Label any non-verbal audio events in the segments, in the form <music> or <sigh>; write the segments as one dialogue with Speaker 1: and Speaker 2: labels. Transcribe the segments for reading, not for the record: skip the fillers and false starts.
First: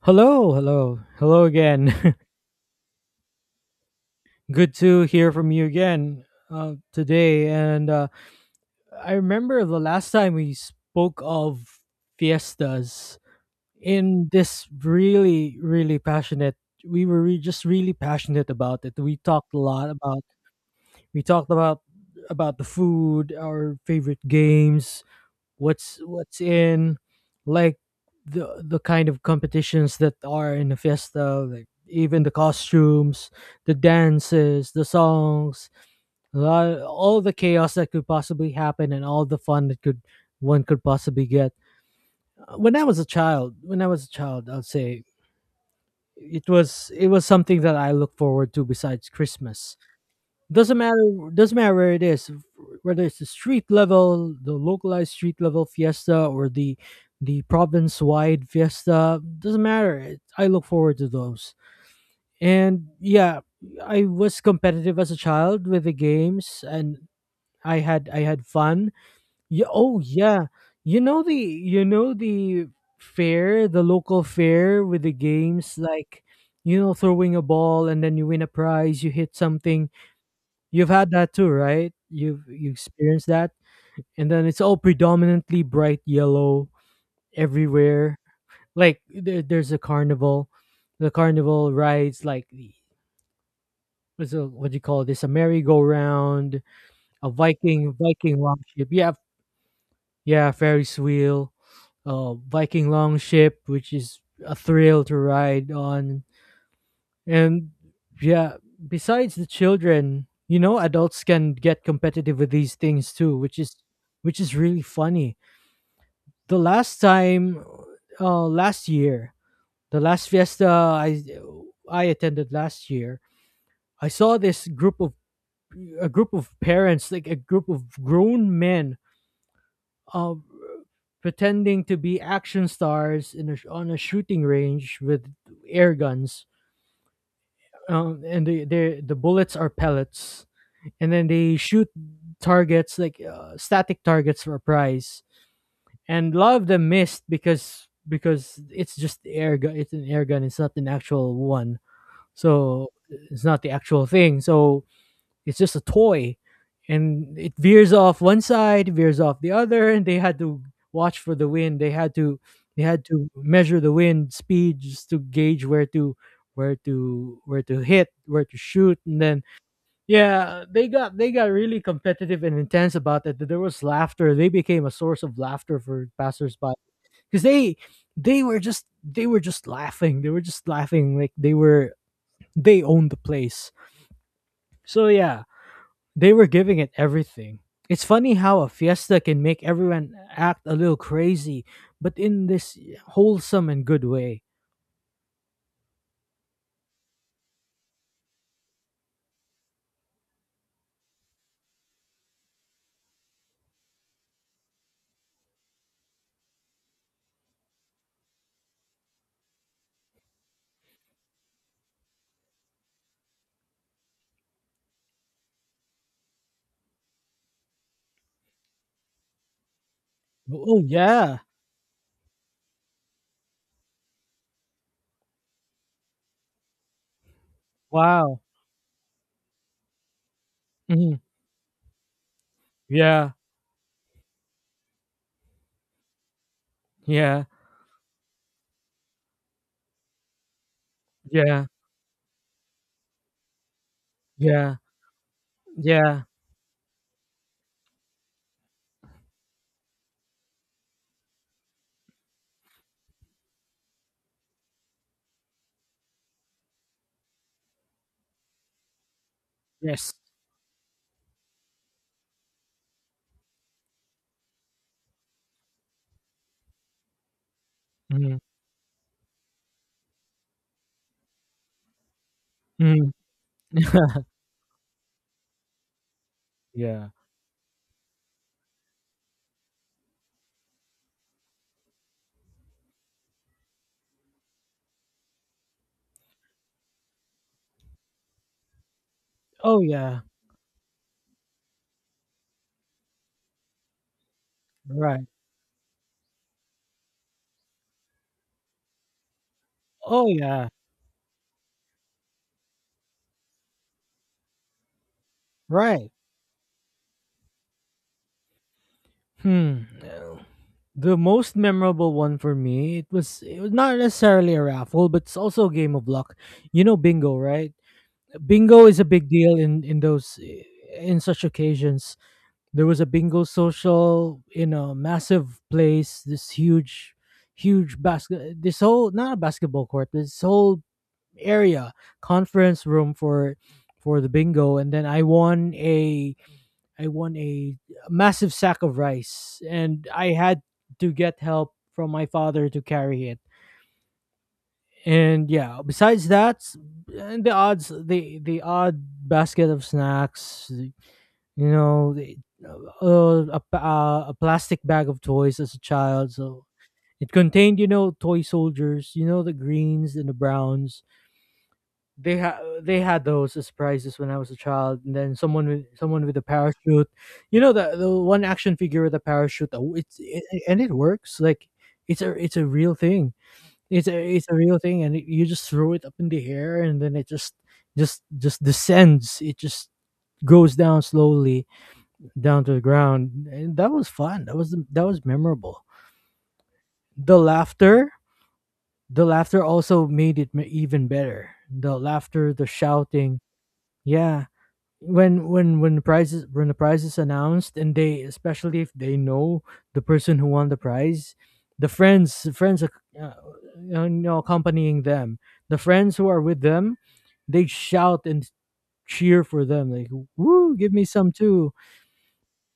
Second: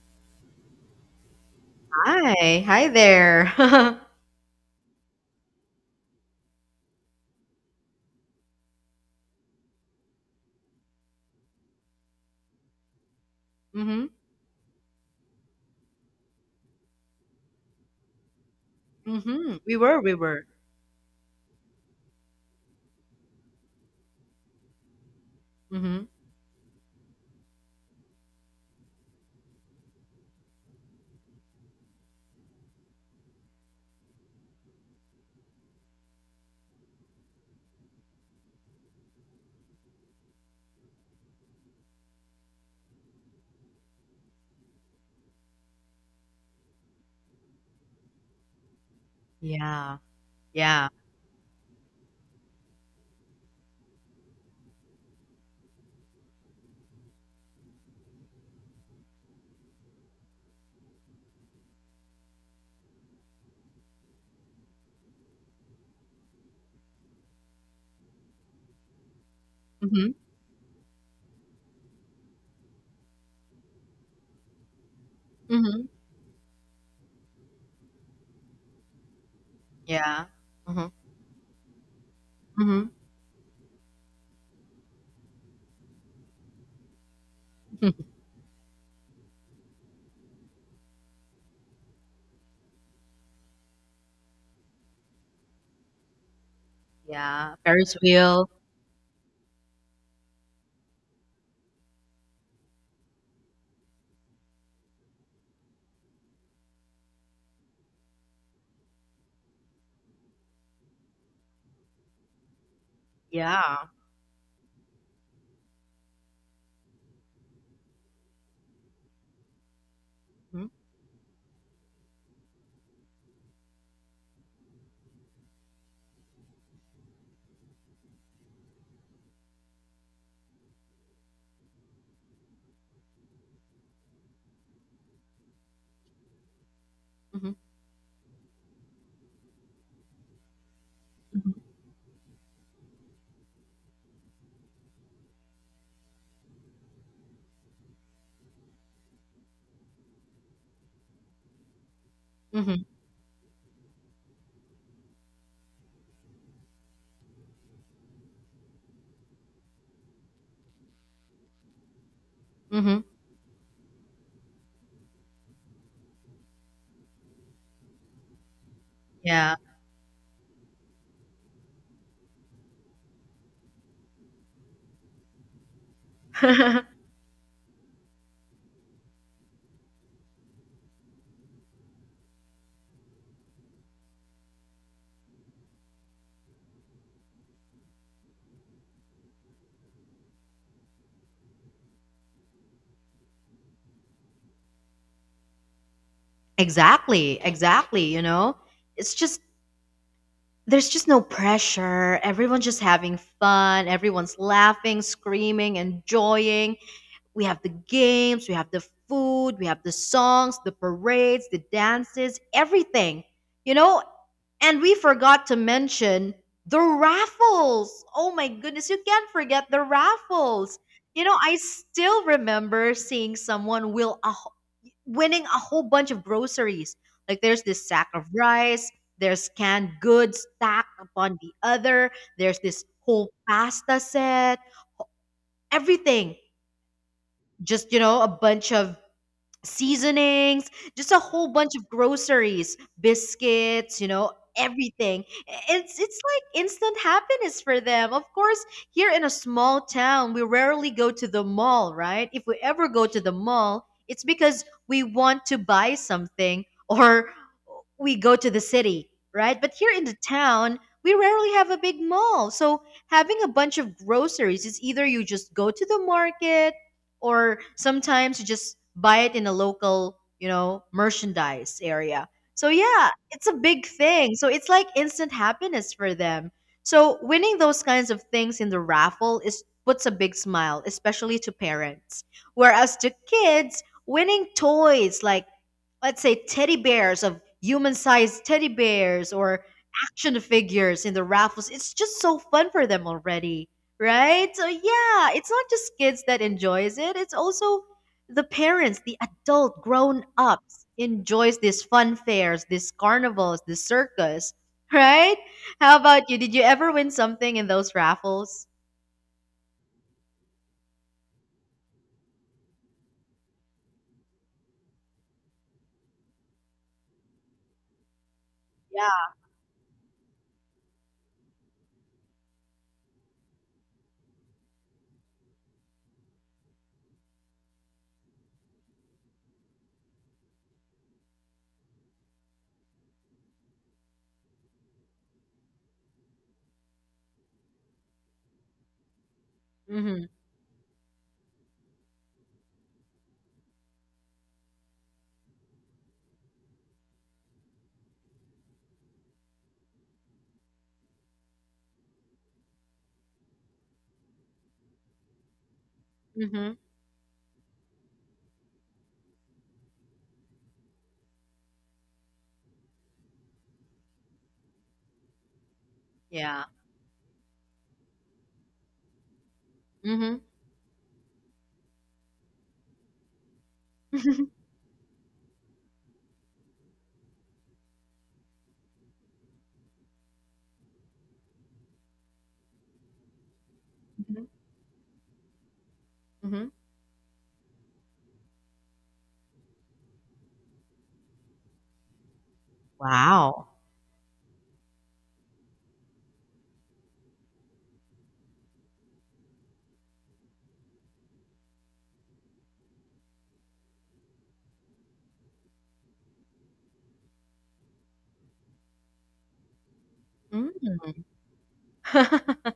Speaker 1: Hello, hello, hello again.
Speaker 2: Hi, hi there. <laughs>
Speaker 1: <laughs> Good to hear from you again today. And I remember the last time we spoke of fiestas
Speaker 2: Mhm,
Speaker 1: in this really, really passionate. Just really passionate about it. We talked a
Speaker 2: mhm. We
Speaker 1: lot
Speaker 2: were, we
Speaker 1: about.
Speaker 2: were.
Speaker 1: We talked about the food, our favorite games, what's
Speaker 2: Mhm.
Speaker 1: what's in, like, the kind of competitions that are in the fiesta, like even the costumes, the dances, the songs, all the chaos that could possibly happen and all the fun that could one could possibly get. When I was a child, I'd say it was something that I look forward to besides Christmas.
Speaker 2: Yeah,
Speaker 1: Doesn't
Speaker 2: yeah.
Speaker 1: matter. Doesn't matter where it is, whether it's the street level, the localized street level fiesta, or the province wide fiesta. Doesn't matter. I look forward to those. And yeah, I was competitive as a child with the games, and I had fun. Yeah, oh
Speaker 2: Mhm,
Speaker 1: yeah, you know the fair, the local fair with the games,
Speaker 2: mhm.
Speaker 1: like, you know, throwing a ball and then you win a prize, you hit something.
Speaker 2: Yeah.
Speaker 1: You've
Speaker 2: Mhm,
Speaker 1: had that too, right? You
Speaker 2: mhm,
Speaker 1: experienced that, and then it's all predominantly bright yellow
Speaker 2: <laughs>
Speaker 1: everywhere. Like there's a carnival, the carnival rides, like what's a, what do you call this? A merry-go-round, a
Speaker 2: Yeah.
Speaker 1: Viking
Speaker 2: Ferris
Speaker 1: Viking
Speaker 2: wheel.
Speaker 1: longship. Yeah, yeah, Ferris wheel, Viking longship, which is a thrill to ride on. And yeah, besides the children, you know, adults can get competitive with these things too,
Speaker 2: Yeah.
Speaker 1: which is really funny. The last time, last year, the last
Speaker 2: Mhm,
Speaker 1: fiesta I attended last year, I saw this group of, a group of parents, like a group of grown men, uh, pretending to be action stars in a, on a shooting range with air guns.
Speaker 2: mhm,
Speaker 1: The bullets are pellets, and then
Speaker 2: mhm,
Speaker 1: they shoot targets, like, static targets for a prize, and a lot of them missed because it's just air gun, it's an air gun, it's not an actual one,
Speaker 2: mhm,
Speaker 1: so it's not the actual thing, so it's just a toy, and it veers off one side, veers off the other, and they had to watch for the wind, they
Speaker 2: mhm.
Speaker 1: had to measure the wind speed just to gauge where to, where to hit, where to shoot. And then
Speaker 2: Yeah.
Speaker 1: yeah, they got really competitive and intense about it. There was laughter. They became a source of laughter for passersby
Speaker 2: <laughs>
Speaker 1: because they were just, laughing. They were just laughing like they were, they owned the place. So yeah, they were giving it everything. It's funny how a fiesta can make everyone act a little crazy, but in this wholesome and good way.
Speaker 2: Exactly, exactly. You know, it's just there's just no pressure. Everyone's just having fun. Everyone's laughing, screaming, enjoying. We have the games, we have the food, we have the songs, the parades, the dances, everything. You know, and we forgot to mention the raffles. Oh my goodness, you can't forget the raffles.
Speaker 1: Oh
Speaker 2: You know,
Speaker 1: yeah!
Speaker 2: I still remember seeing someone winning a whole bunch of groceries. Like there's this sack of
Speaker 1: Wow.
Speaker 2: rice, there's canned goods stacked
Speaker 1: Mhm.
Speaker 2: upon the other, there's this whole
Speaker 1: Yeah.
Speaker 2: pasta set, everything.
Speaker 1: Yeah.
Speaker 2: Just, a bunch of seasonings, just a whole
Speaker 1: Yeah.
Speaker 2: bunch of groceries, biscuits,
Speaker 1: Yeah.
Speaker 2: everything. It's
Speaker 1: Yeah.
Speaker 2: like instant happiness for them. Of course, here in a small town, we rarely go to the mall, right? If we ever go to the mall, it's because we want to buy something <laughs> or we go to the city, right? But here in
Speaker 1: Yes.
Speaker 2: the town, we rarely have a big mall. So having a bunch of groceries is either you just go to the market or sometimes
Speaker 1: Mhm.
Speaker 2: you just buy it in a local merchandise area. So yeah, it's a big thing. So it's like instant happiness for them.
Speaker 1: Yeah.
Speaker 2: So winning those kinds of things in the raffle is puts a big smile, especially to parents. Whereas to kids, winning toys like, let's say, teddy bears of human-sized teddy bears or
Speaker 1: Oh, yeah.
Speaker 2: action figures in the raffles, it's just so fun for them already, right? So
Speaker 1: Right.
Speaker 2: yeah, it's not just kids that enjoys it, it's also the parents, the adult
Speaker 1: Oh, yeah.
Speaker 2: grown-ups enjoys these fun fairs, these carnivals, this circus, <laughs> right? How
Speaker 1: Right.
Speaker 2: about you, did you ever win something in those raffles?
Speaker 1: Hmm. No. The most memorable one for me, it was not necessarily a raffle, but it's also a game of luck. You know bingo, right? Bingo is a big
Speaker 2: Yeah.
Speaker 1: deal in those in such occasions. There was a bingo social in a massive place, this huge, huge basket this whole, not a basketball court, this whole area, conference room for the bingo, and then I won a massive sack of rice, and
Speaker 2: Mm-hmm.
Speaker 1: I had to get help from my father to carry it. And yeah, besides that, and the odds, the odd basket of snacks, you know, a a plastic bag of toys as a child. So
Speaker 2: Hmm.
Speaker 1: it contained, you know, toy soldiers, you know, the greens and the browns, they had they had those as prizes when I was a child, and then someone with, someone with a
Speaker 2: Yeah.
Speaker 1: parachute, you know, the one action figure with a parachute. Oh, It's
Speaker 2: Mm-hmm.
Speaker 1: it, it- and it works like, it's a, it's a real thing. It's a real thing, and you just throw it up in the air, and then it just, just descends. It just goes down slowly, down to the ground, and that was fun. That was memorable.
Speaker 2: Hmm.
Speaker 1: The laughter, the laughter also made it, even better. The laughter, the
Speaker 2: <laughs>
Speaker 1: shouting,
Speaker 2: Wow.
Speaker 1: yeah, when, when the prize is, when the prize is announced, and they, especially if they know the person who won the prize, the friends, uh, you know, accompanying them, the friends who are with them, they shout and cheer for them, like, woo, give me
Speaker 2: Mm.
Speaker 1: some too.
Speaker 2: <laughs>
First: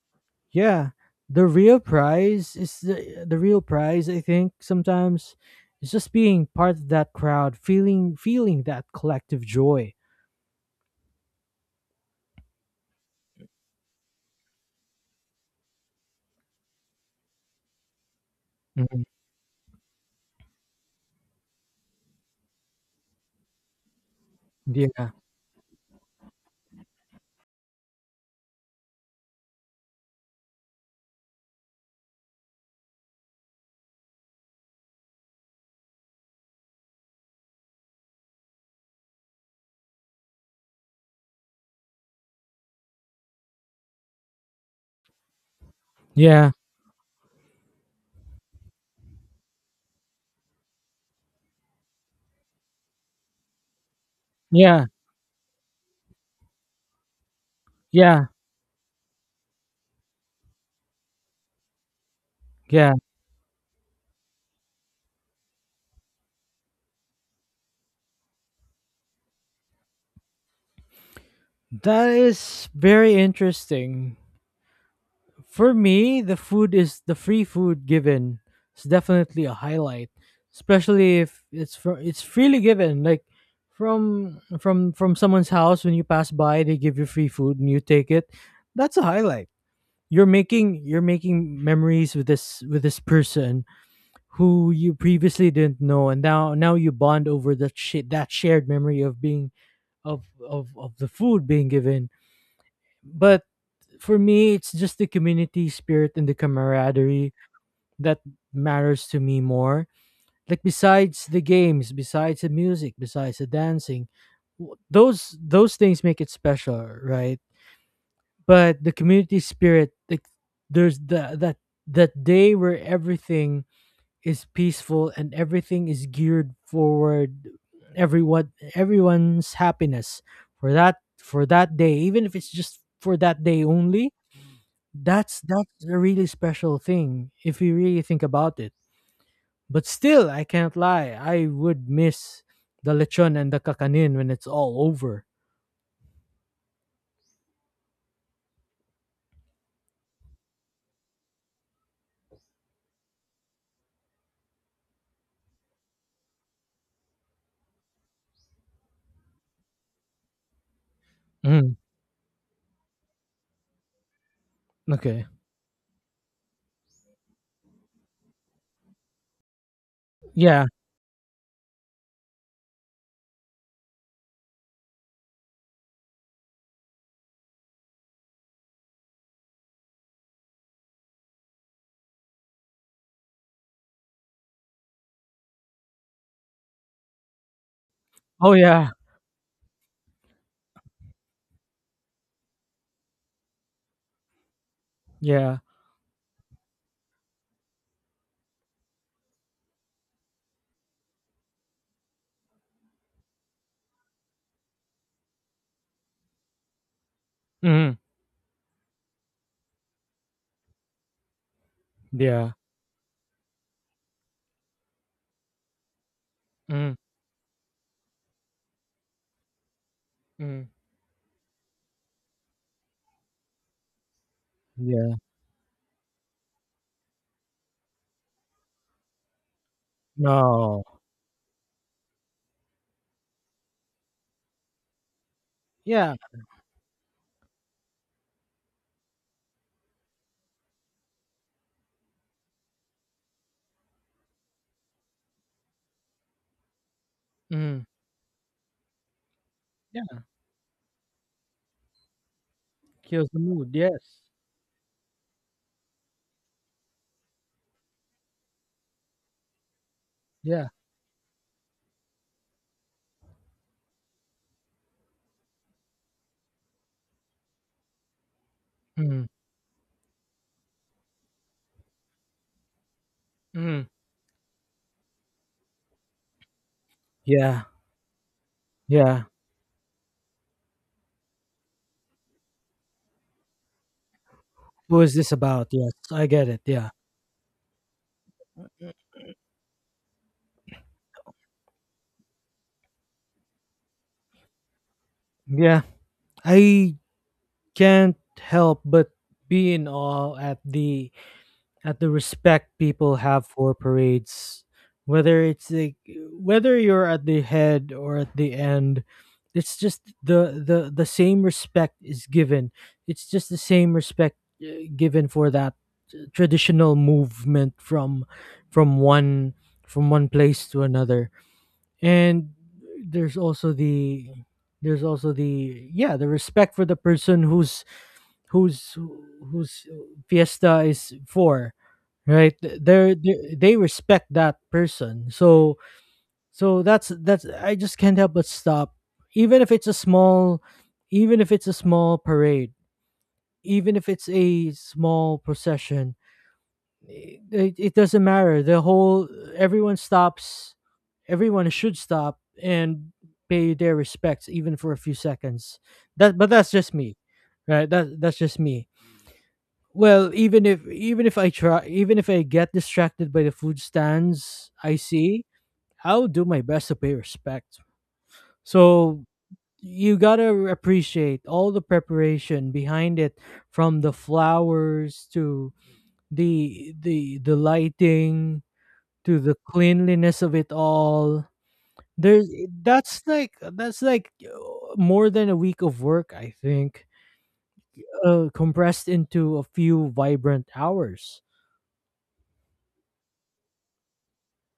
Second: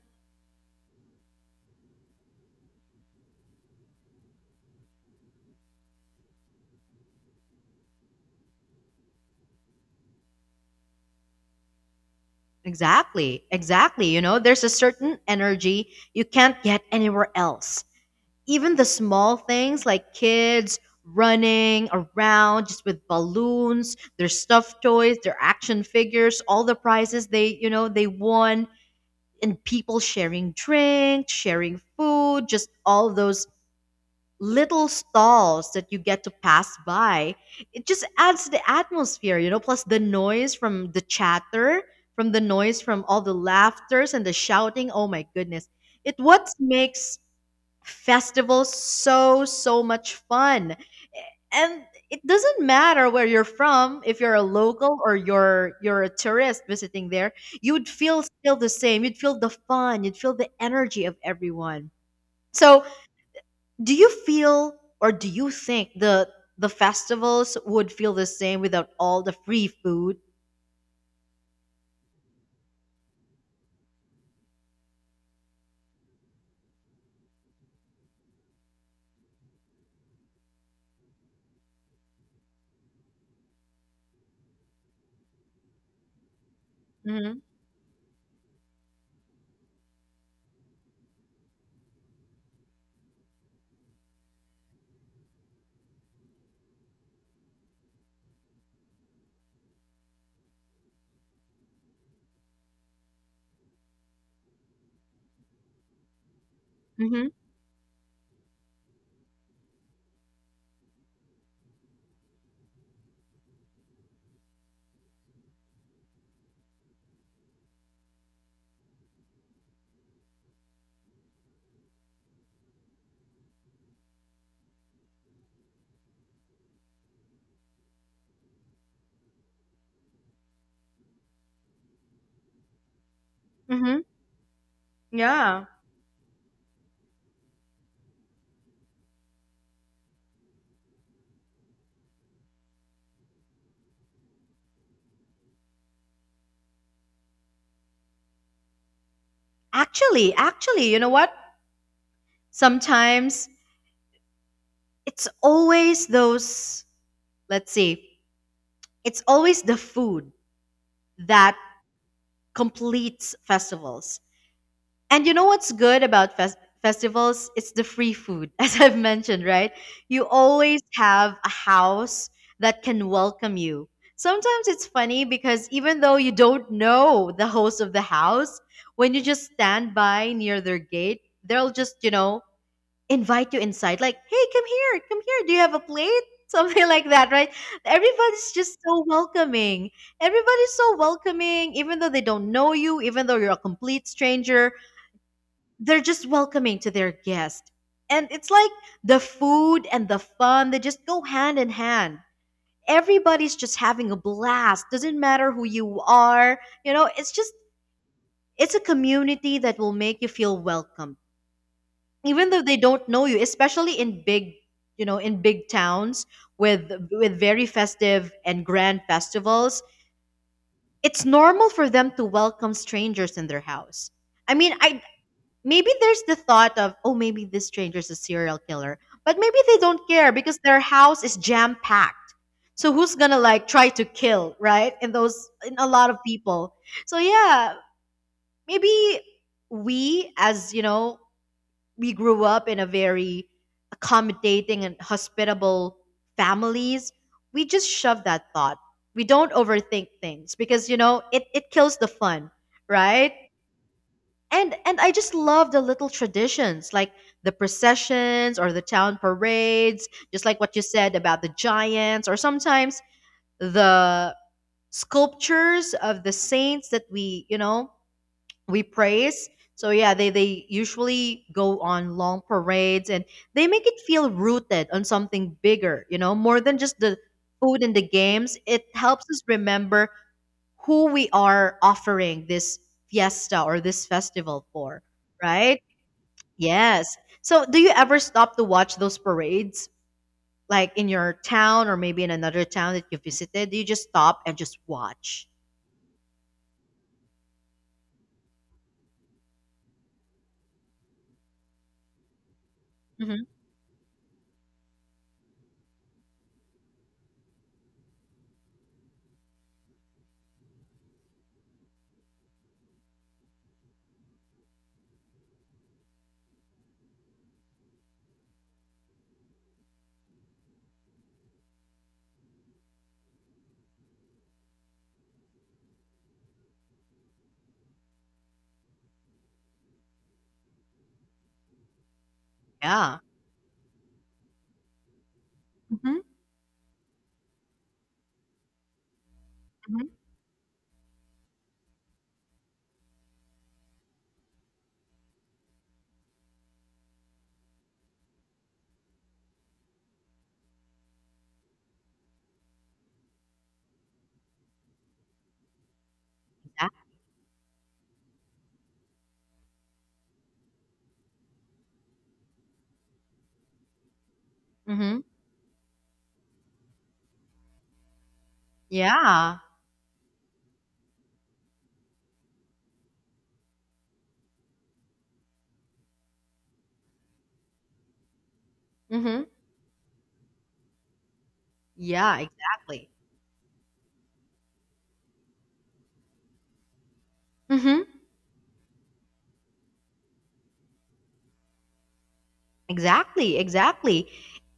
Speaker 1: Yeah, the real prize is the real prize, I think, sometimes it's just being part of that crowd, feeling, that collective joy.
Speaker 2: Exactly, exactly. You know, there's a certain energy you can't get anywhere else. Even the
Speaker 1: Mhm.
Speaker 2: small things like kids running around just with balloons, their stuffed
Speaker 1: Yeah.
Speaker 2: toys, their action figures, all the prizes they won, and people sharing drinks, sharing food, just all those little stalls that you get to pass by, it just adds to the atmosphere. Plus the noise from the chatter, from the noise from all the laughters and the shouting. Oh my goodness, it what
Speaker 1: Yeah.
Speaker 2: makes festivals so much fun. And it doesn't matter where you're from, if you're a
Speaker 1: Yeah.
Speaker 2: local or you're a tourist visiting there, you would feel
Speaker 1: Yeah.
Speaker 2: still the same. You'd feel the fun, you'd feel the energy of everyone. So
Speaker 1: Yeah.
Speaker 2: do you feel, or do you think the festivals would feel the same without all the free food?
Speaker 1: That is very interesting. For me, the food is the free food given. It's definitely a highlight, especially if it's for, it's freely given. Like from, from someone's house when you pass by, they give you free
Speaker 2: Mhm.
Speaker 1: food and you take it. That's a highlight. You're making, you're making memories with this, with this person who you previously didn't know, and now, you bond over that shared memory of being of the food being given. But for me, it's just the community spirit and the
Speaker 2: Mhm.
Speaker 1: camaraderie that matters to me more. Like, besides the games, besides the music, besides the dancing, those things make it special, right? But the community spirit, like, there's the that day where everything is peaceful and everything is geared forward, everyone's happiness for that, for that day even if it's just for that day
Speaker 2: Mhm.
Speaker 1: only, that's
Speaker 2: Yeah.
Speaker 1: that's a really special thing if you really think about it. But still, I can't lie. I would miss the lechon and the kakanin when it's all over.
Speaker 2: Actually, actually, you know what? Sometimes it's always those, let's see. It's always the food that
Speaker 1: Mm,
Speaker 2: completes festivals. And
Speaker 1: okay.
Speaker 2: you know what's good about festivals? It's the free food, <laughs> as I've mentioned, right? You
Speaker 1: Yeah.
Speaker 2: always have a house that can welcome you. Sometimes it's funny because even though you don't know the host of the house, when you just stand by near their gate, they'll just invite you inside, like, hey, come here, come here. Do you have a plate? <laughs> Something like that, right? Everybody's
Speaker 1: Oh
Speaker 2: just
Speaker 1: yeah.
Speaker 2: so welcoming. Everybody's so welcoming, even though they don't know you, even though you're a complete stranger,
Speaker 1: Yeah.
Speaker 2: they're just welcoming to their guest. And it's like the food and the fun, they just go hand in hand. Everybody's just having a blast. Doesn't matter who you are.
Speaker 1: Mm,
Speaker 2: It's a community that will make you feel welcome. Even
Speaker 1: yeah.
Speaker 2: though they don't know you, especially in big, in big towns with
Speaker 1: Mm,
Speaker 2: with very festive and grand festivals,
Speaker 1: mm,
Speaker 2: it's normal for them to welcome strangers in their house. I mean, I
Speaker 1: yeah.
Speaker 2: maybe there's the thought of, oh, maybe this stranger's a serial killer. But maybe they don't care because their
Speaker 1: No.
Speaker 2: house is jam packed. So who's gonna like try to kill, right? And those in a lot
Speaker 1: Yeah.
Speaker 2: of people. So yeah, maybe we as you know, we grew up in a very accommodating and hospitable families. We
Speaker 1: Mm,
Speaker 2: just shove that thought. We don't overthink
Speaker 1: yeah.
Speaker 2: things because you know it kills the fun,
Speaker 1: Kills
Speaker 2: right?
Speaker 1: the mood. Yes.
Speaker 2: And I just love the little traditions like the processions or the town parades, just like
Speaker 1: Yeah.
Speaker 2: what you said about the giants or sometimes the sculptures of the saints that we
Speaker 1: Mm,
Speaker 2: praise. So yeah, they usually go on long parades and they make
Speaker 1: mm,
Speaker 2: it feel rooted on something bigger, more than just the
Speaker 1: yeah.
Speaker 2: food and the games. It
Speaker 1: Yeah.
Speaker 2: helps us remember who we are offering this fiesta or this festival
Speaker 1: Who
Speaker 2: for,
Speaker 1: is this about?
Speaker 2: right?
Speaker 1: Yes, I get it. Yeah.
Speaker 2: Yes. So, do you ever stop to watch those parades, like in your town or maybe in another town that you visited? Do you just stop and just watch?
Speaker 1: Yeah. I can't help but be in awe at the, at the respect people
Speaker 2: Hmm.
Speaker 1: have for parades, whether it's like, whether you're at the head or at the end, it's just the, the same respect is given. It's just the same respect, uh, given for that traditional movement from, from one from one place to another. And there's also the, there's also the yeah, the respect for the person whose, whose whose fiesta is for, right? They're,
Speaker 2: Yeah.
Speaker 1: they respect that person. So,
Speaker 2: Hmm.
Speaker 1: that's I just can't help but stop, even if it's a
Speaker 2: Hmm.
Speaker 1: small, even if it's a small parade, even if it's a small procession. It doesn't matter, the whole, everyone stops everyone should stop and pay their respects, even for a few seconds. That, but that's just me, right? That's just me. Well, even if, even if I try, even if I get distracted by the food stands I
Speaker 2: Hmm.
Speaker 1: see, I'll do my best to pay respect. So
Speaker 2: Yeah.
Speaker 1: you gotta appreciate all the preparation behind it, from the flowers to the, the lighting, to
Speaker 2: Hmm.
Speaker 1: the cleanliness of it all.
Speaker 2: Yeah.
Speaker 1: There's,
Speaker 2: Exactly.
Speaker 1: that's like, more than a week of work, I think,
Speaker 2: Hmm.
Speaker 1: compressed into a few vibrant hours.
Speaker 2: Exactly. Exactly.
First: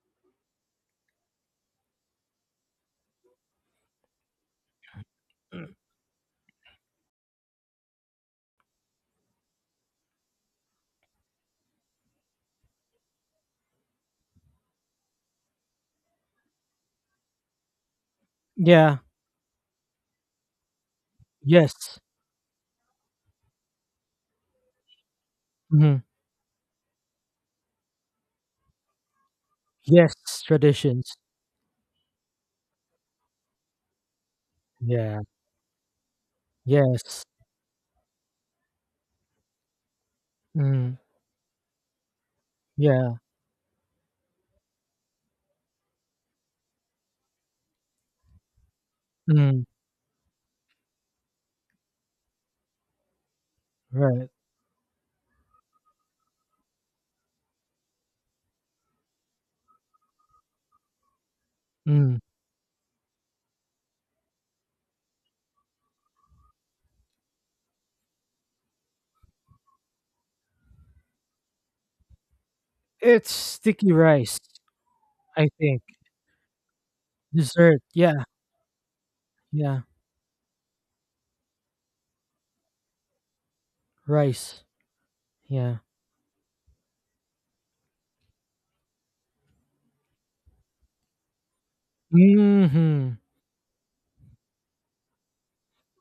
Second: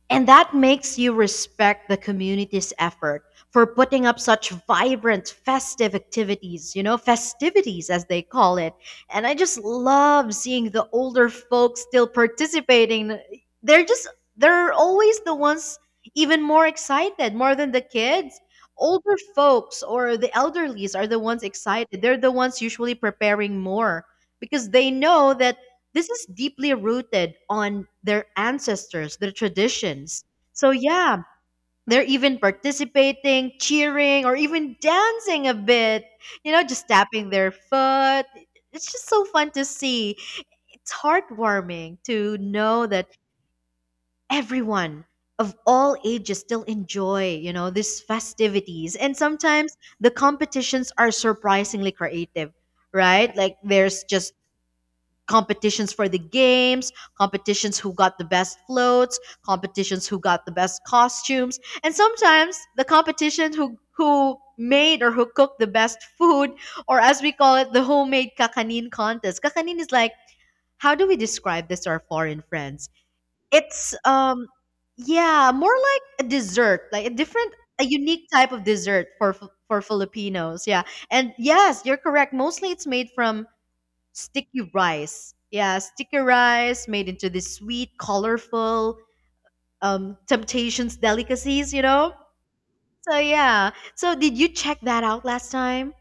Speaker 2: And that makes you respect the community's effort for putting up such vibrant festive activities, festivities as they call it. And I just love seeing the older folks still participating. They're just, they're always the ones even more excited, more than the kids.
Speaker 1: Yeah.
Speaker 2: Older folks or the elderlies are the ones
Speaker 1: Yes.
Speaker 2: excited. They're the ones usually preparing more because they know that
Speaker 1: Mhm.
Speaker 2: this is deeply rooted on their ancestors, their traditions.
Speaker 1: Yes,
Speaker 2: So
Speaker 1: traditions.
Speaker 2: yeah, they're even participating, cheering, or even
Speaker 1: Yeah.
Speaker 2: dancing a bit, just
Speaker 1: Yes.
Speaker 2: tapping their foot. It's just so fun to see. It's
Speaker 1: Mm.
Speaker 2: heartwarming to know that
Speaker 1: Yeah.
Speaker 2: everyone of all ages still enjoy, these festivities. And
Speaker 1: Mm.
Speaker 2: sometimes the competitions are surprisingly creative, right? Like there's
Speaker 1: Right.
Speaker 2: just competitions for the games, competitions who got the best floats, competitions who got the best costumes, and
Speaker 1: Mm.
Speaker 2: sometimes the competition who made or who cooked the best food, or as we call it, the homemade kakanin contest. Kakanin is like, how do we describe this to our foreign friends?
Speaker 1: It's sticky
Speaker 2: It's
Speaker 1: rice, I
Speaker 2: yeah, more
Speaker 1: think.
Speaker 2: like a dessert, like
Speaker 1: Dessert.
Speaker 2: a
Speaker 1: Yeah.
Speaker 2: unique type of dessert for for
Speaker 1: Yeah.
Speaker 2: Filipinos. Yeah. And yes, you're correct. Mostly it's made from sticky
Speaker 1: Rice.
Speaker 2: rice. Yeah,
Speaker 1: Yeah.
Speaker 2: sticky rice made into this sweet, colorful temptations delicacies, you know?
Speaker 1: Mhm.
Speaker 2: So, yeah. So, did you check that out last time?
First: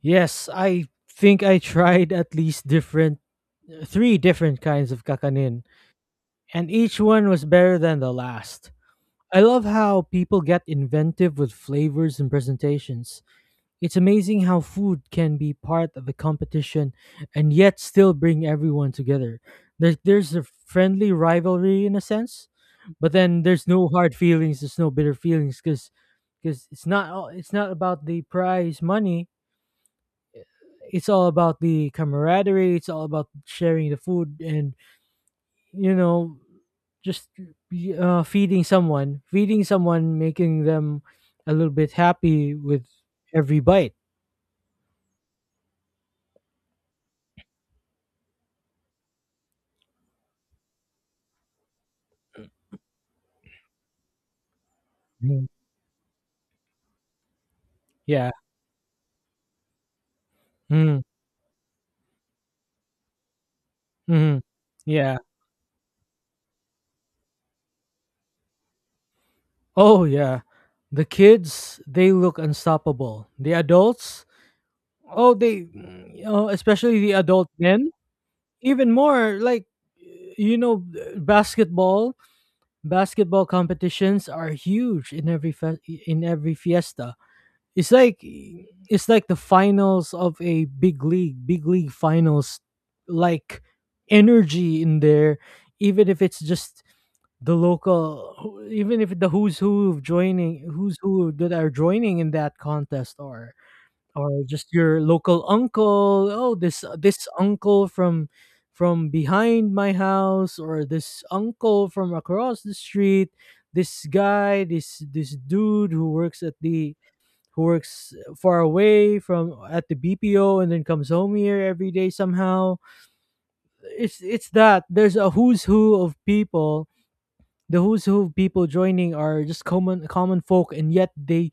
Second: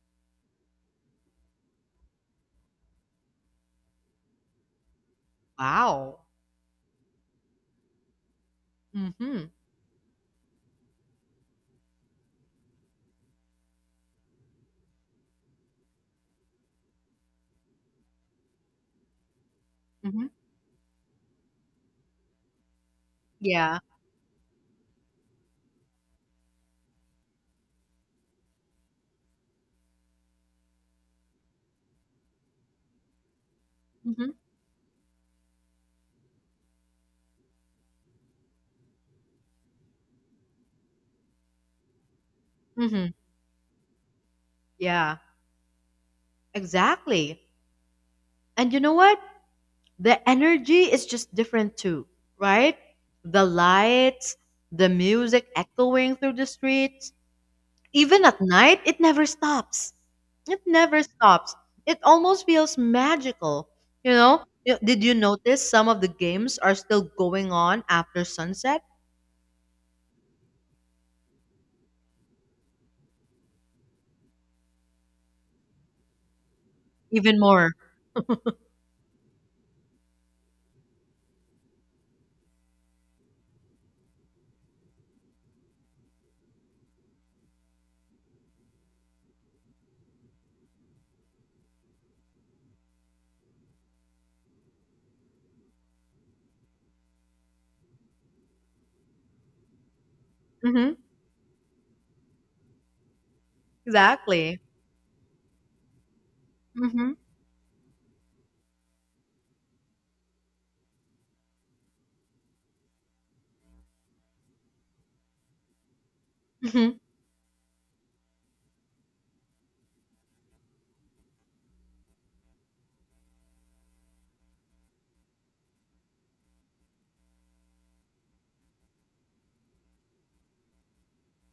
Speaker 1: Yes, I think I tried at least different three different kinds of kakanin,
Speaker 2: Wow.
Speaker 1: and each one was better than the last.
Speaker 2: Mm
Speaker 1: I
Speaker 2: hmm.
Speaker 1: love how people get inventive with flavors and presentations. It's amazing how food can be part of a competition and yet still bring everyone together.
Speaker 2: Mm hmm.
Speaker 1: There's a friendly rivalry in a sense, but then there's
Speaker 2: Yeah.
Speaker 1: no hard feelings, there's no bitter feelings, because it's not all- it's not about the prize money. It's all about the camaraderie. It's all about sharing the
Speaker 2: Mm hmm.
Speaker 1: food and, you know, just feeding someone, making them a little bit happy with
Speaker 2: Mm hmm.
Speaker 1: every bite.
Speaker 2: Yeah, exactly. And you know what? The energy is just different too, right? The lights, the
Speaker 1: Mm.
Speaker 2: music echoing through the streets. Even
Speaker 1: Yeah.
Speaker 2: at night, it never stops. It never
Speaker 1: Mm.
Speaker 2: stops. It almost feels magical, you
Speaker 1: Hmm.
Speaker 2: know? Did you
Speaker 1: Yeah.
Speaker 2: notice some of the games are still going on after sunset?
Speaker 1: Oh, yeah. The kids, they look unstoppable. The adults, oh, they, you know, especially the
Speaker 2: Even
Speaker 1: adult
Speaker 2: more.
Speaker 1: men, even more, like, you know, basketball, basketball competitions are huge in every in every fiesta. It's like, it's like the finals of a big league finals, like, energy in there, even if it's just the local, even if the who's who of joining,
Speaker 2: Hmm.
Speaker 1: who's who that are joining in that contest, or
Speaker 2: Exactly.
Speaker 1: just your local uncle. Oh, this
Speaker 2: Hmm.
Speaker 1: this uncle from, behind my house, or this uncle from across the street. This guy, this dude who works at the,
Speaker 2: Hmm.
Speaker 1: who works far away from at the BPO and then comes home here every day somehow. It's that there's a who's who of people. The who's who of people joining are just common folk, and yet they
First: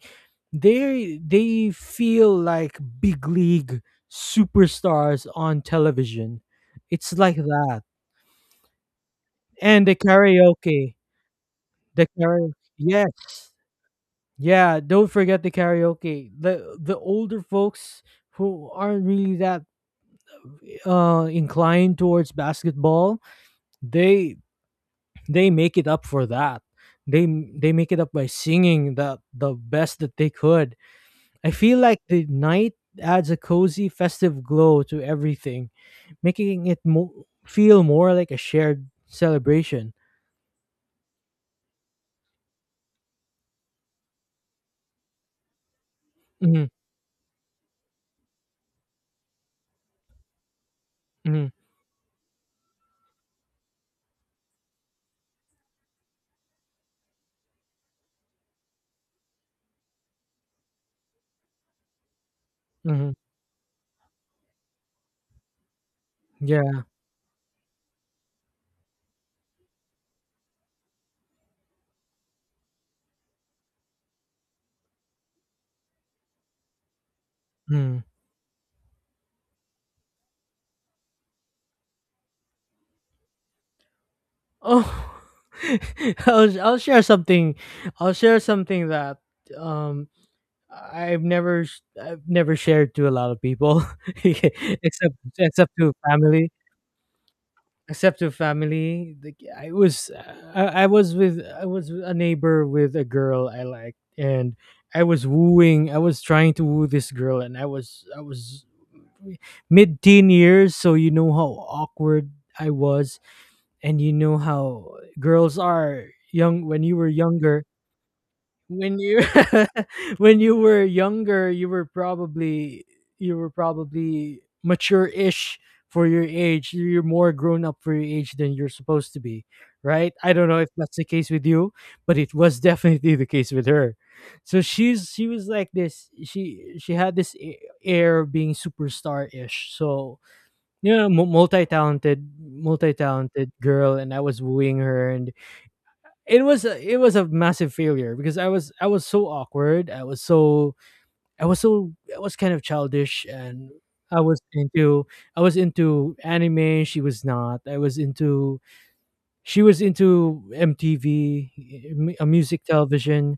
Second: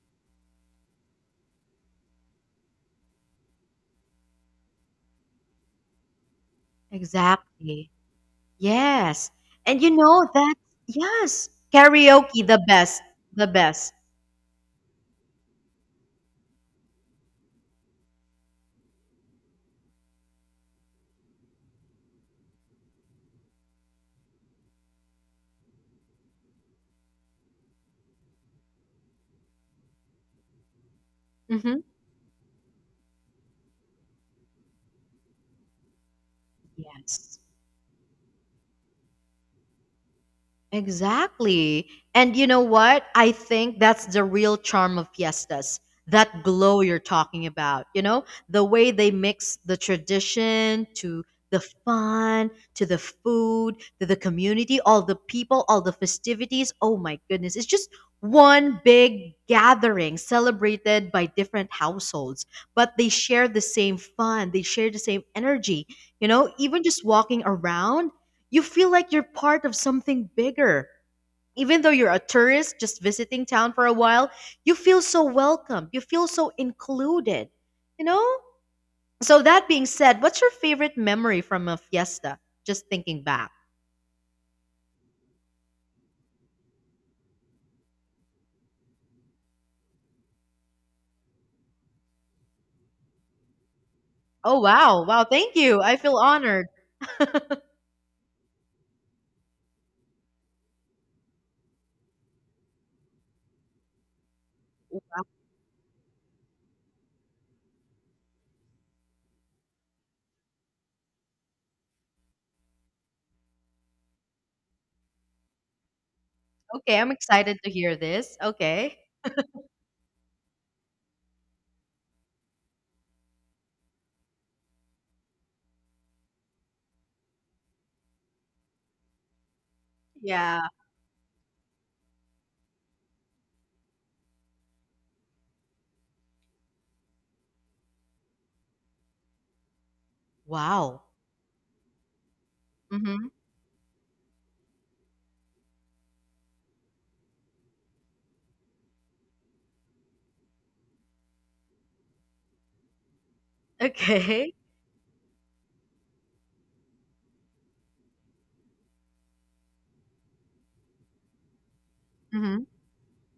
Speaker 1: they they feel like big league superstars on television. It's like that,
Speaker 2: Exactly. Yes. And
Speaker 1: and
Speaker 2: you
Speaker 1: the
Speaker 2: know that,
Speaker 1: karaoke,
Speaker 2: yes,
Speaker 1: the
Speaker 2: karaoke,
Speaker 1: karaoke.
Speaker 2: the best,
Speaker 1: Yes,
Speaker 2: the best.
Speaker 1: yeah. Don't forget the karaoke. The older folks who aren't really that inclined towards basketball, they make it up for that. They they make it up by singing the best that they could. I feel
Speaker 2: Hmm.
Speaker 1: like the night adds a cozy, festive glow to everything, making it
Speaker 2: Yes.
Speaker 1: feel more like a shared celebration.
Speaker 2: Exactly. And you know what? I think that's the real charm of fiestas. That
Speaker 1: Mm-hmm,
Speaker 2: glow you're talking about, the way they mix the tradition to
Speaker 1: mm-hmm,
Speaker 2: the fun, to the food, to the community, all the people, all the festivities. Oh my goodness. It's just one big gathering celebrated by different households, but they
Speaker 1: mm-hmm.
Speaker 2: share the same fun, they share the same energy. Even
Speaker 1: Yeah.
Speaker 2: just walking around, you feel like you're part of something bigger. Even though you're a tourist just visiting town for a while, you feel so welcome. You feel so included,
Speaker 1: Mm.
Speaker 2: you know? So, that being said, what's your favorite memory from a fiesta? Just thinking back.
Speaker 1: Oh, <laughs> I'll share something. I'll share something that um I've never sh- I've never shared to a lot of people <laughs>
Speaker 2: Oh, wow.
Speaker 1: except
Speaker 2: Wow. Thank
Speaker 1: except
Speaker 2: you.
Speaker 1: to
Speaker 2: I feel
Speaker 1: family
Speaker 2: honored.
Speaker 1: except to family, like I was I was with I was a neighbor with a girl I liked, and I was trying to woo this girl, and I was mid teen years, so you know how awkward I was, and you know how girls are young when you
Speaker 2: Okay.
Speaker 1: were
Speaker 2: I'm excited
Speaker 1: younger
Speaker 2: to hear this. Okay.
Speaker 1: when you <laughs> when you were younger, you were probably mature-ish for your age, you're more grown up for your age than you're supposed to be, right? I don't
Speaker 2: Yeah.
Speaker 1: know if that's the case with you, but it was <laughs> definitely the case with her. So she was like this, she had this air of being superstar-ish, so you
Speaker 2: Wow.
Speaker 1: know
Speaker 2: Mm-hmm. <laughs>
Speaker 1: multi-talented girl, and I was wooing her, and it was a massive failure because I was so awkward. I was so I was kind of childish, and I was
Speaker 2: Okay.
Speaker 1: into I was into anime. She was not. I was into She was into MTV, music
Speaker 2: Mm-hmm.
Speaker 1: television.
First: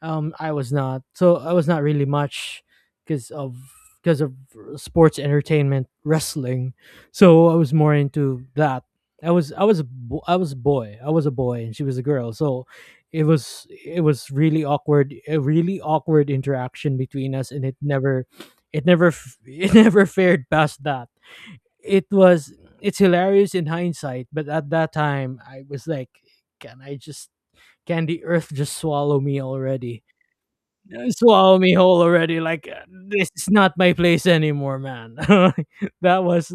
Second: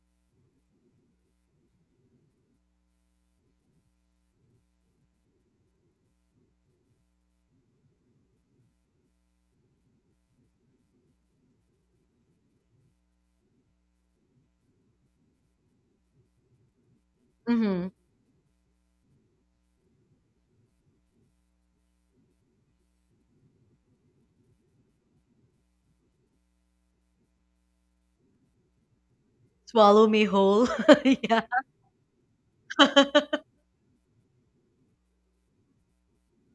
Speaker 1: I was not, so I was not really much because of because of sports entertainment, wrestling. So I was more into that. I was a I was a boy. I was a boy, and she was a girl. So it was really awkward, a really awkward interaction between us, and it
Speaker 2: Mm-hmm.
Speaker 1: never <laughs> it never fared past that. it was it's hilarious in hindsight, but at that time I was like, can I just can the earth just swallow me already?
Speaker 2: Swallow me whole.
Speaker 1: Swallow
Speaker 2: <laughs>
Speaker 1: me whole already. Like
Speaker 2: Yeah.
Speaker 1: this
Speaker 2: <laughs>
Speaker 1: is not my place anymore, man. <laughs> that was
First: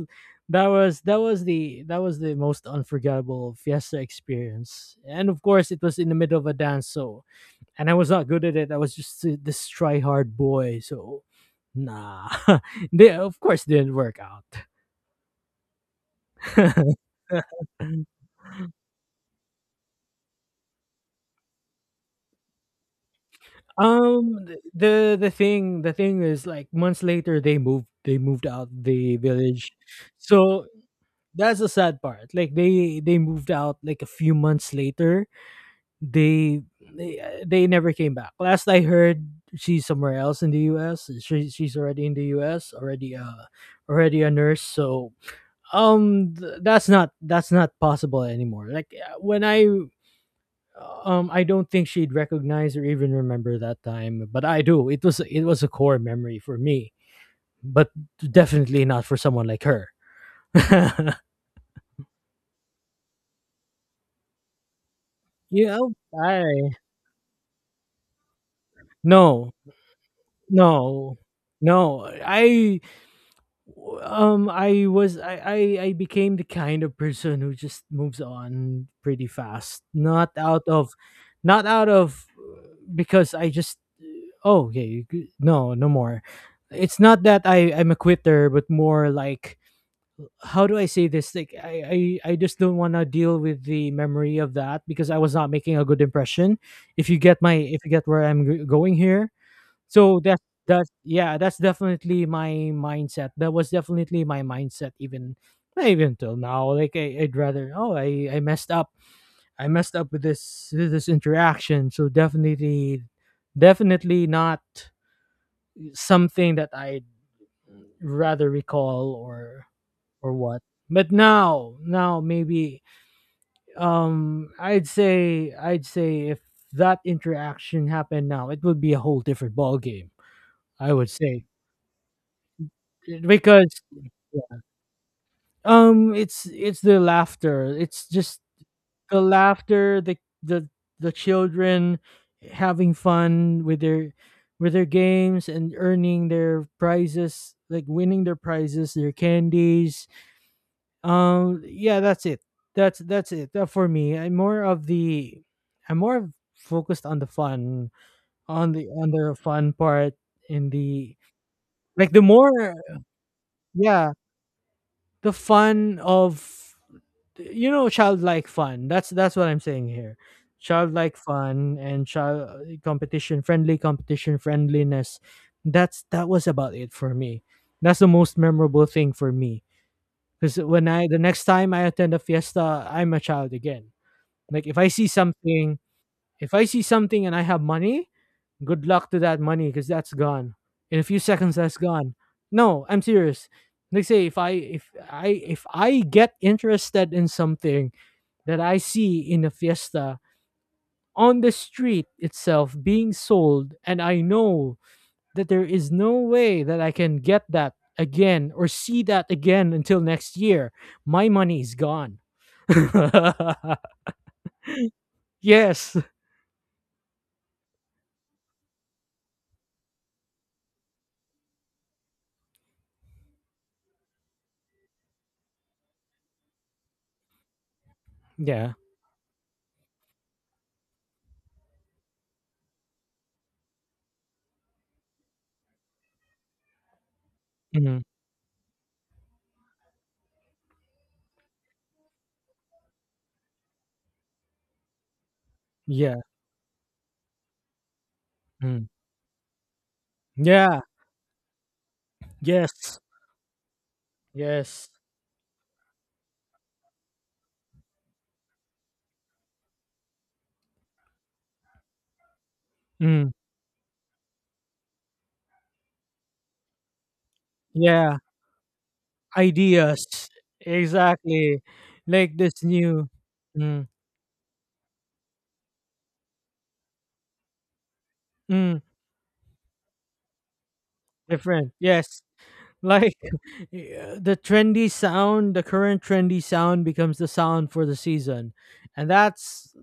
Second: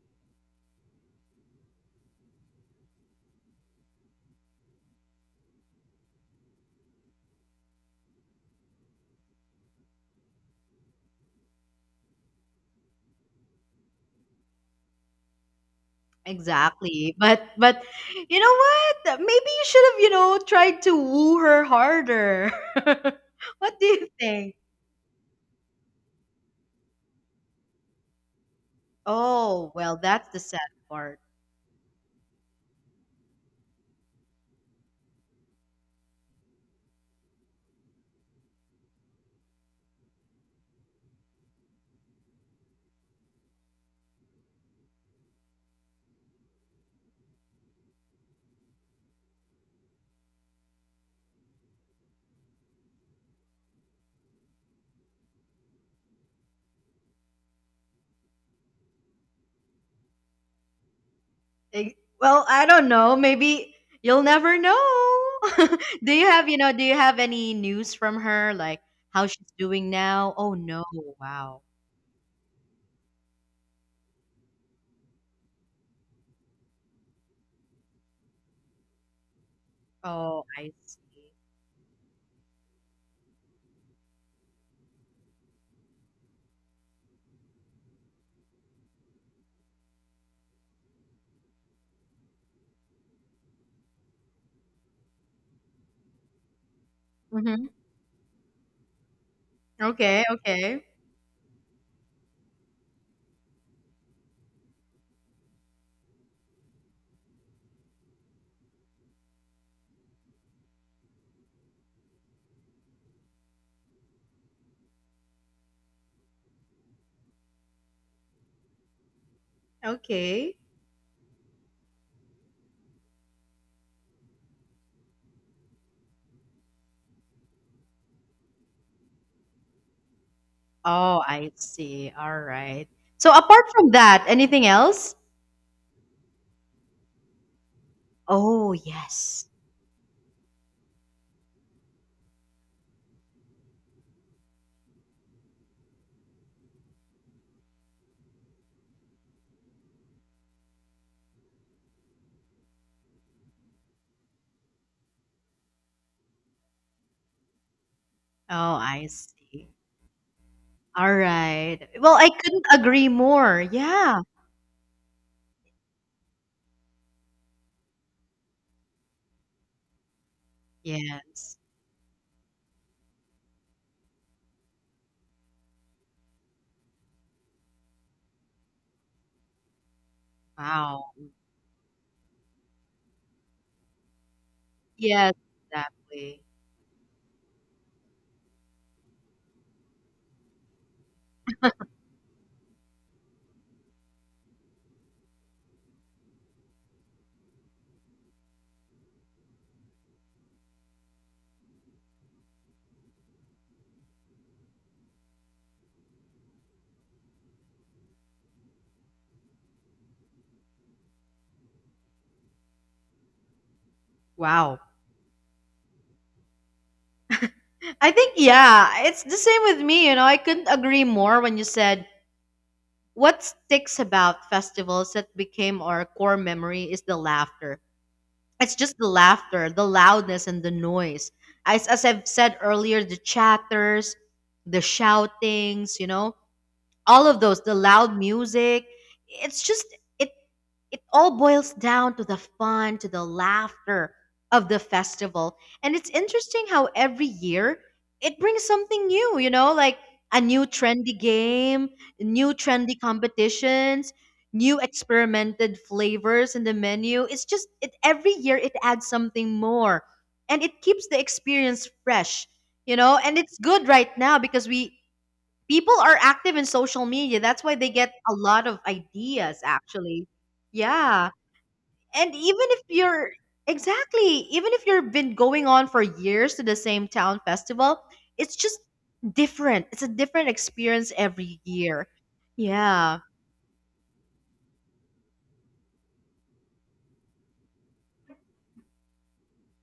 Speaker 1: that was the that was the most unforgettable fiesta experience. And of course it was in the middle of a dance, so and I was not good at it. I was just this try hard boy, so nah. <laughs> They, of course, didn't work out.
Speaker 2: Exactly. But
Speaker 1: <laughs>
Speaker 2: you know what? Maybe you should have, tried to woo her harder. <laughs> What do you think?
Speaker 1: The thing is like months later, they moved out the
Speaker 2: Oh,
Speaker 1: village,
Speaker 2: well, that's the sad
Speaker 1: so
Speaker 2: part.
Speaker 1: that's the sad part. Like they moved out like a few months later. They they never came back. Last I heard, she's somewhere else in the U.S. She's already in the U.S. already, already a nurse. So that's not possible anymore. Like when I don't think she'd recognize or even remember that time, but I do. It was a core memory for me, but definitely not for someone like her. <laughs>
Speaker 2: Eh, well, I don't know. Maybe you'll never know.
Speaker 1: Yeah,
Speaker 2: <laughs> Do you have, you know,
Speaker 1: I
Speaker 2: do you have any news from her, like how she's
Speaker 1: no,
Speaker 2: doing now? Oh no.
Speaker 1: no,
Speaker 2: Wow.
Speaker 1: no. I was I became the kind of person who just moves on pretty fast, not
Speaker 2: Oh,
Speaker 1: out
Speaker 2: I
Speaker 1: of,
Speaker 2: see.
Speaker 1: not out of, because I just oh yeah you, no no more. It's not that I'm a quitter, but more like how do I say this, like I just don't want to deal with the memory of that, because I was not making a good impression, if you get my
Speaker 2: Mm-hmm.
Speaker 1: if you get where I'm going here. So
Speaker 2: Okay, okay.
Speaker 1: that's yeah that's definitely my mindset, that was definitely my mindset even, not even till now, like I, I'd rather oh I messed up, I messed up with this interaction, so definitely not something that I'd rather recall or
Speaker 2: Okay.
Speaker 1: what. But now, now maybe I'd say if that interaction happened now, it would be a whole different ball game. I would
Speaker 2: Oh,
Speaker 1: say
Speaker 2: I see. All right. So apart
Speaker 1: because,
Speaker 2: from that, anything else?
Speaker 1: um, it's the laughter. It's just
Speaker 2: Oh,
Speaker 1: the
Speaker 2: yes.
Speaker 1: laughter, the the the children having fun with their games and earning their prizes, like winning their prizes, their candies. Yeah, that's it. That's it for me. I'm more of the I'm more focused on the fun, on
Speaker 2: Oh,
Speaker 1: the
Speaker 2: I see.
Speaker 1: fun part in
Speaker 2: All
Speaker 1: the
Speaker 2: right.
Speaker 1: like
Speaker 2: Well,
Speaker 1: the
Speaker 2: I couldn't
Speaker 1: more
Speaker 2: agree more.
Speaker 1: yeah
Speaker 2: Yeah.
Speaker 1: the fun of you know childlike fun, that's what I'm saying here, childlike
Speaker 2: Yes.
Speaker 1: fun and child competition, friendly competition, friendliness, that's that was about it for me, that's the most memorable thing for me, because when I
Speaker 2: Wow.
Speaker 1: the next time I attend a fiesta I'm a child again. Like if I see
Speaker 2: Yes,
Speaker 1: something
Speaker 2: exactly.
Speaker 1: and I have money, good luck to that money because that's gone. In a few seconds, that's gone. No, I'm serious. Like say if I get interested in something that I see in a fiesta on the street itself being sold, and I know that there is no way that I can get that again or see that again until next year, my money is gone. <laughs>
Speaker 2: Wow.
Speaker 1: Yes.
Speaker 2: I think, yeah, it's the same with me. I couldn't agree more when you said what sticks about festivals that became our core memory is the laughter.
Speaker 1: Yeah.
Speaker 2: It's just the laughter, the loudness, and the noise. As I've said earlier, the chatters, the shoutings, all of those the
Speaker 1: Mhm.
Speaker 2: loud music it's just it it all boils down to the fun, to the laughter of the festival. And it's
Speaker 1: Yeah.
Speaker 2: interesting how every year it brings
Speaker 1: Mm.
Speaker 2: something new, like a new
Speaker 1: Yeah.
Speaker 2: trendy game, new trendy
Speaker 1: Yes.
Speaker 2: competitions, new
Speaker 1: Yes.
Speaker 2: experimented flavors in the menu. It's just it every year it adds something more and it keeps the experience fresh,
Speaker 1: Mm.
Speaker 2: and it's good right now because we people are active in social media. That's why they get
Speaker 1: Yeah,
Speaker 2: a lot of ideas, actually.
Speaker 1: ideas.
Speaker 2: Yeah.
Speaker 1: Exactly.
Speaker 2: And
Speaker 1: Like this
Speaker 2: even if
Speaker 1: new
Speaker 2: you're,
Speaker 1: mm,
Speaker 2: exactly, even if you've been going on for years to the same town festival, it's just
Speaker 1: mm,
Speaker 2: different. It's a different experience every
Speaker 1: different.
Speaker 2: year.
Speaker 1: Yes. Like
Speaker 2: Yeah.
Speaker 1: <laughs> yeah, the trendy sound, the current trendy sound becomes the sound for the season. And that's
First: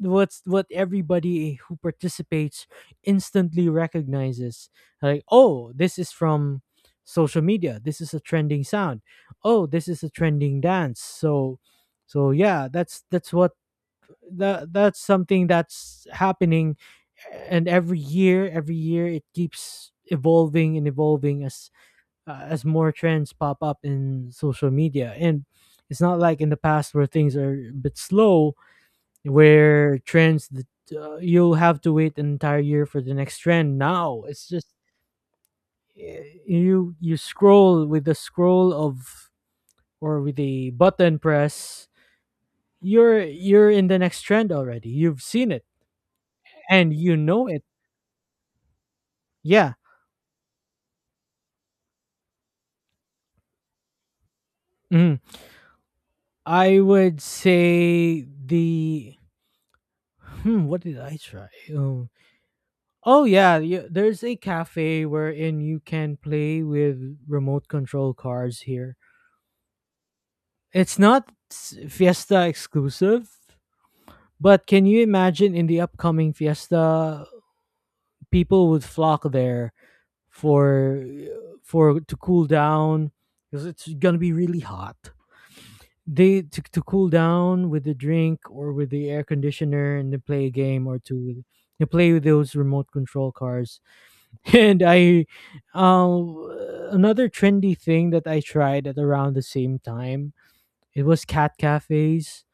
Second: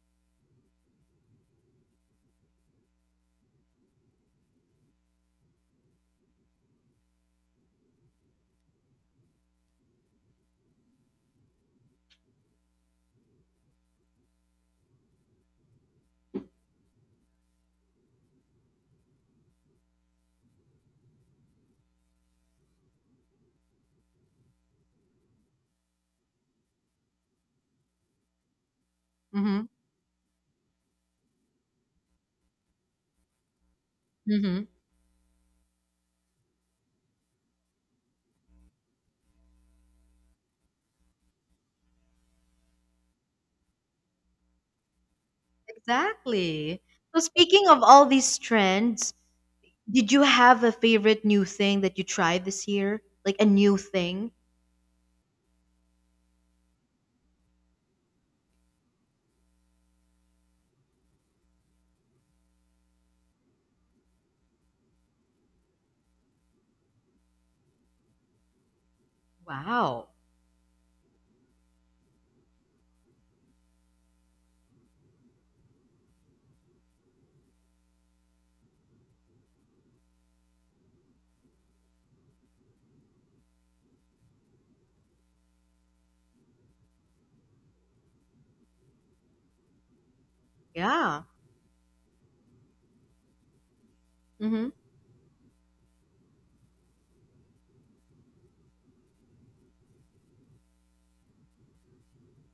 Speaker 1: what everybody who participates instantly recognizes. Like, oh, this is from social media. This is a trending sound. Oh, this is a trending dance. So yeah, that's what that that's something that's happening, and every year it keeps evolving and evolving as more trends pop up in social media, and it's not like in the past where things are a bit slow,
Speaker 2: Mm-hmm.
Speaker 1: where trends that you'll have to wait an entire year for the next trend, now it's
Speaker 2: Mm-hmm.
Speaker 1: just, you scroll with the scroll of or with the button press, you're in the next trend already, you've seen it
Speaker 2: Exactly.
Speaker 1: and you
Speaker 2: So,
Speaker 1: know it.
Speaker 2: speaking of all these trends,
Speaker 1: Yeah.
Speaker 2: did you have a favorite new thing that you tried this year? Like a new thing?
Speaker 1: Mhm. I would say the hmm, what did I try? Oh, oh yeah, yeah, there's a cafe wherein you can play with remote control cars here.
Speaker 2: Wow.
Speaker 1: It's not Fiesta exclusive, but can you imagine in the upcoming Fiesta people would flock there for to cool down because it's going to be really hot. They to cool down with the drink or with the air conditioner, and to play a game or
Speaker 2: Yeah.
Speaker 1: to play with those remote control cars. <laughs>
Speaker 2: Mm-hmm.
Speaker 1: And I um another trendy thing that I tried at around the same time, it was cat cafes,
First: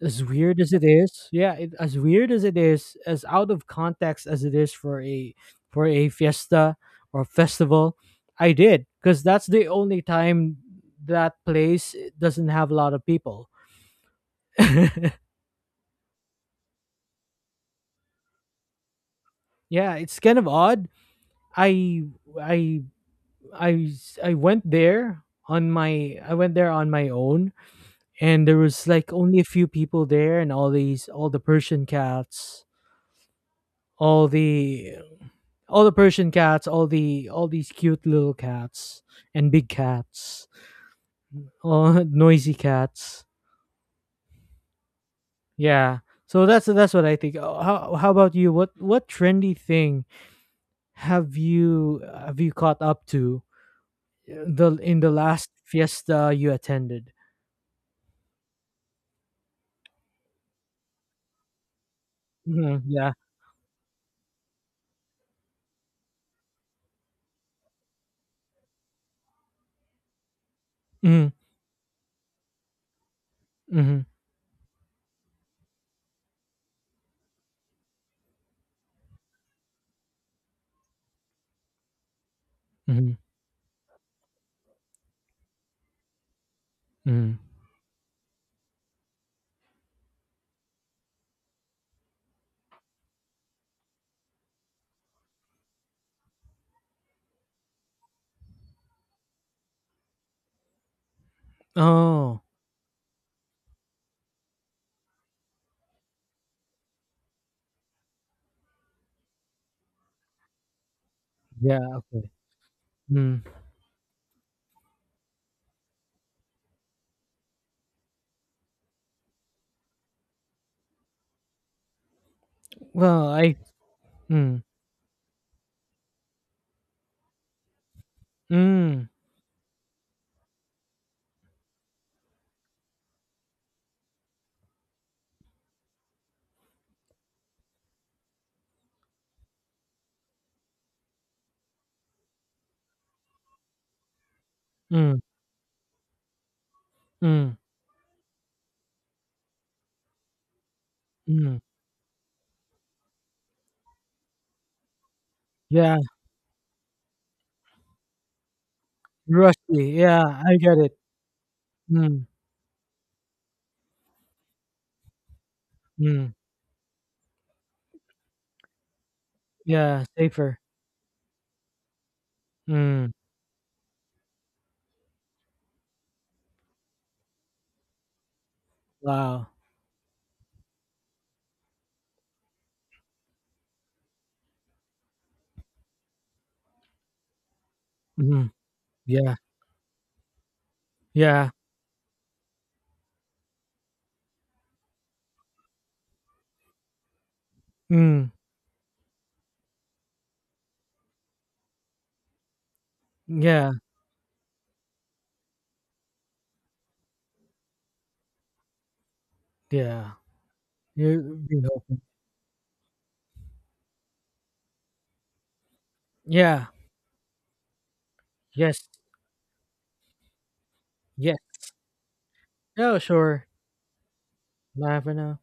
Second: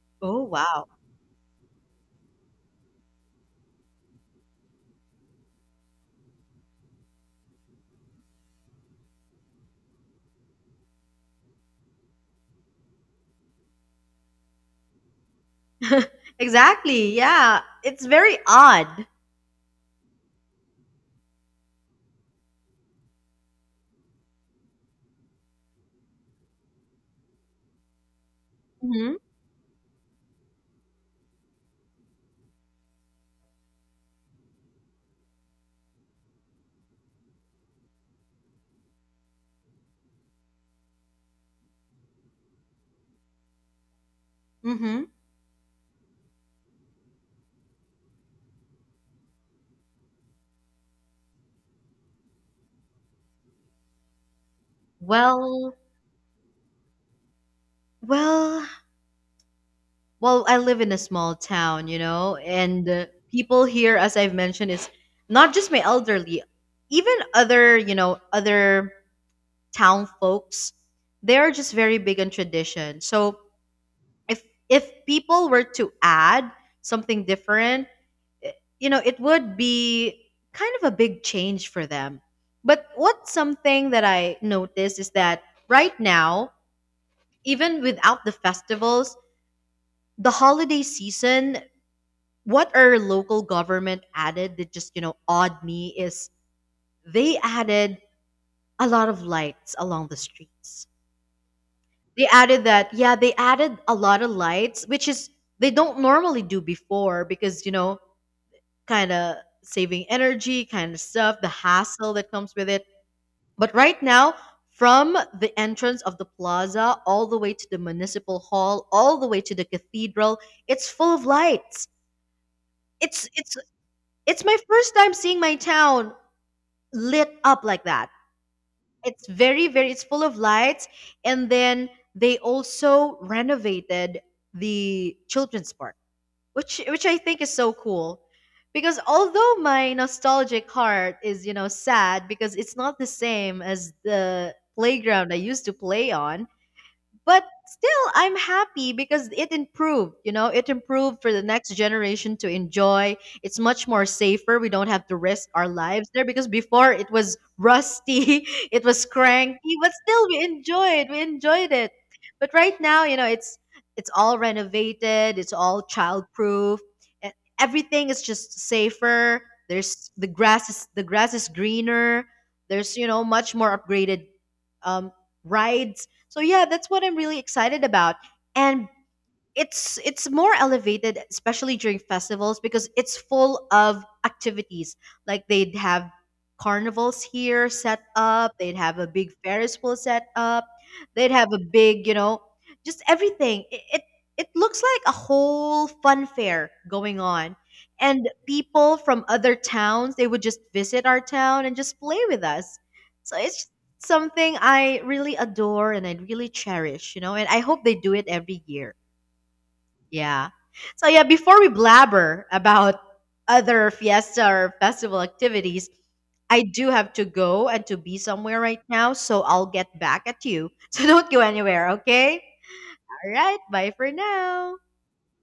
Speaker 1: as
Speaker 2: Oh,
Speaker 1: weird as it
Speaker 2: wow.
Speaker 1: is, as weird as it is, as out of context as it is for a fiesta or festival, I did, because that's the only time that place doesn't have a lot of people. <laughs>
Speaker 2: <laughs> Exactly. Yeah. It's very odd.
Speaker 1: Yeah, it's kind of odd. I I I I went there on my I went there on my own, and there was like
Speaker 2: Mhm.
Speaker 1: only a few people there, and all these all the Persian cats, all the Persian cats, all the all these cute little cats and big cats, all <laughs> noisy cats.
Speaker 2: Mhm.
Speaker 1: Yeah. So that's what I think. How how about you? What trendy thing have you caught up to? The in the last
Speaker 2: Well,
Speaker 1: fiesta you attended.
Speaker 2: well, well, I live in a small town, you know,
Speaker 1: Mhm,
Speaker 2: and
Speaker 1: yeah.
Speaker 2: people here, as I've mentioned, is not just my elderly, even other, you know, other town folks,
Speaker 1: Mhm,
Speaker 2: they are just very big on tradition. So,
Speaker 1: mhm,
Speaker 2: if if people were to add something different, eh, you know, it would be kind of a big change for them. But
Speaker 1: mhm,
Speaker 2: what's something that I noticed is that right now,
Speaker 1: mhm.
Speaker 2: even without the festivals, the holiday season, what our local government added that just, you know, awed me is they added a lot of lights along the streets. They
Speaker 1: Oh,
Speaker 2: added that, yeah, they added a lot of lights, which is they don't normally do before because, you know, kind of saving energy kind of stuff, the
Speaker 1: yeah.
Speaker 2: hassle that
Speaker 1: Okay.
Speaker 2: comes with it.
Speaker 1: Mm.
Speaker 2: But right now, from the entrance of the plaza all the way to the municipal hall, all the way to the cathedral, it's full of lights. It's
Speaker 1: Well,
Speaker 2: it's
Speaker 1: I.
Speaker 2: it's my
Speaker 1: Mm,
Speaker 2: first time seeing my town lit up like that.
Speaker 1: mm,
Speaker 2: It's very very it's full of lights. And then they also renovated the children's park, which I think is so cool. Because although my nostalgic heart is, you know, sad because it's not the same as the
Speaker 1: mm,
Speaker 2: playground I used to play on, but
Speaker 1: mm,
Speaker 2: still I'm happy because it improved, you know, it improved for the
Speaker 1: mm.
Speaker 2: next generation to enjoy. It's much more safer, we don't have to risk our
Speaker 1: Yeah,
Speaker 2: lives there, because before it was rusty, <laughs> it was cranky,
Speaker 1: rusty.
Speaker 2: but
Speaker 1: Yeah,
Speaker 2: still we
Speaker 1: I get it.
Speaker 2: enjoyed we enjoyed it.
Speaker 1: Mm,
Speaker 2: But right now, you know, it's all renovated, it's all
Speaker 1: mm.
Speaker 2: childproof. e- Everything is just safer.
Speaker 1: Yeah,
Speaker 2: There's
Speaker 1: safer.
Speaker 2: the grass is greener. There's, you
Speaker 1: Mm.
Speaker 2: know, much more upgraded um rides. So yeah, that's what I'm really excited about. And
Speaker 1: Wow.
Speaker 2: it's more elevated especially during festivals because it's full of activities. Like they'd have carnivals here set
Speaker 1: Mm.
Speaker 2: up, they'd have a big
Speaker 1: Yeah.
Speaker 2: ferris wheel set up, they'd
Speaker 1: Yeah.
Speaker 2: have a big, you know, just everything. It looks like a whole fun fair going on, and
Speaker 1: Mm.
Speaker 2: people from other towns, they would just visit our town and just play with us. So it's
Speaker 1: Yeah.
Speaker 2: something I really adore and I really cherish, you know, and I hope they do it every year.
Speaker 1: Yeah.
Speaker 2: Yeah. So yeah,
Speaker 1: You.
Speaker 2: before
Speaker 1: You
Speaker 2: we
Speaker 1: know.
Speaker 2: blabber about other fiesta or festival activities, I
Speaker 1: Yeah.
Speaker 2: do have to go and to be somewhere right
Speaker 1: Yes.
Speaker 2: now, so I'll get back at you. <laughs> So don't
Speaker 1: Yes.
Speaker 2: go anywhere, okay?
Speaker 1: Oh,
Speaker 2: All
Speaker 1: sure.
Speaker 2: right, bye for now.
Speaker 1: Laughing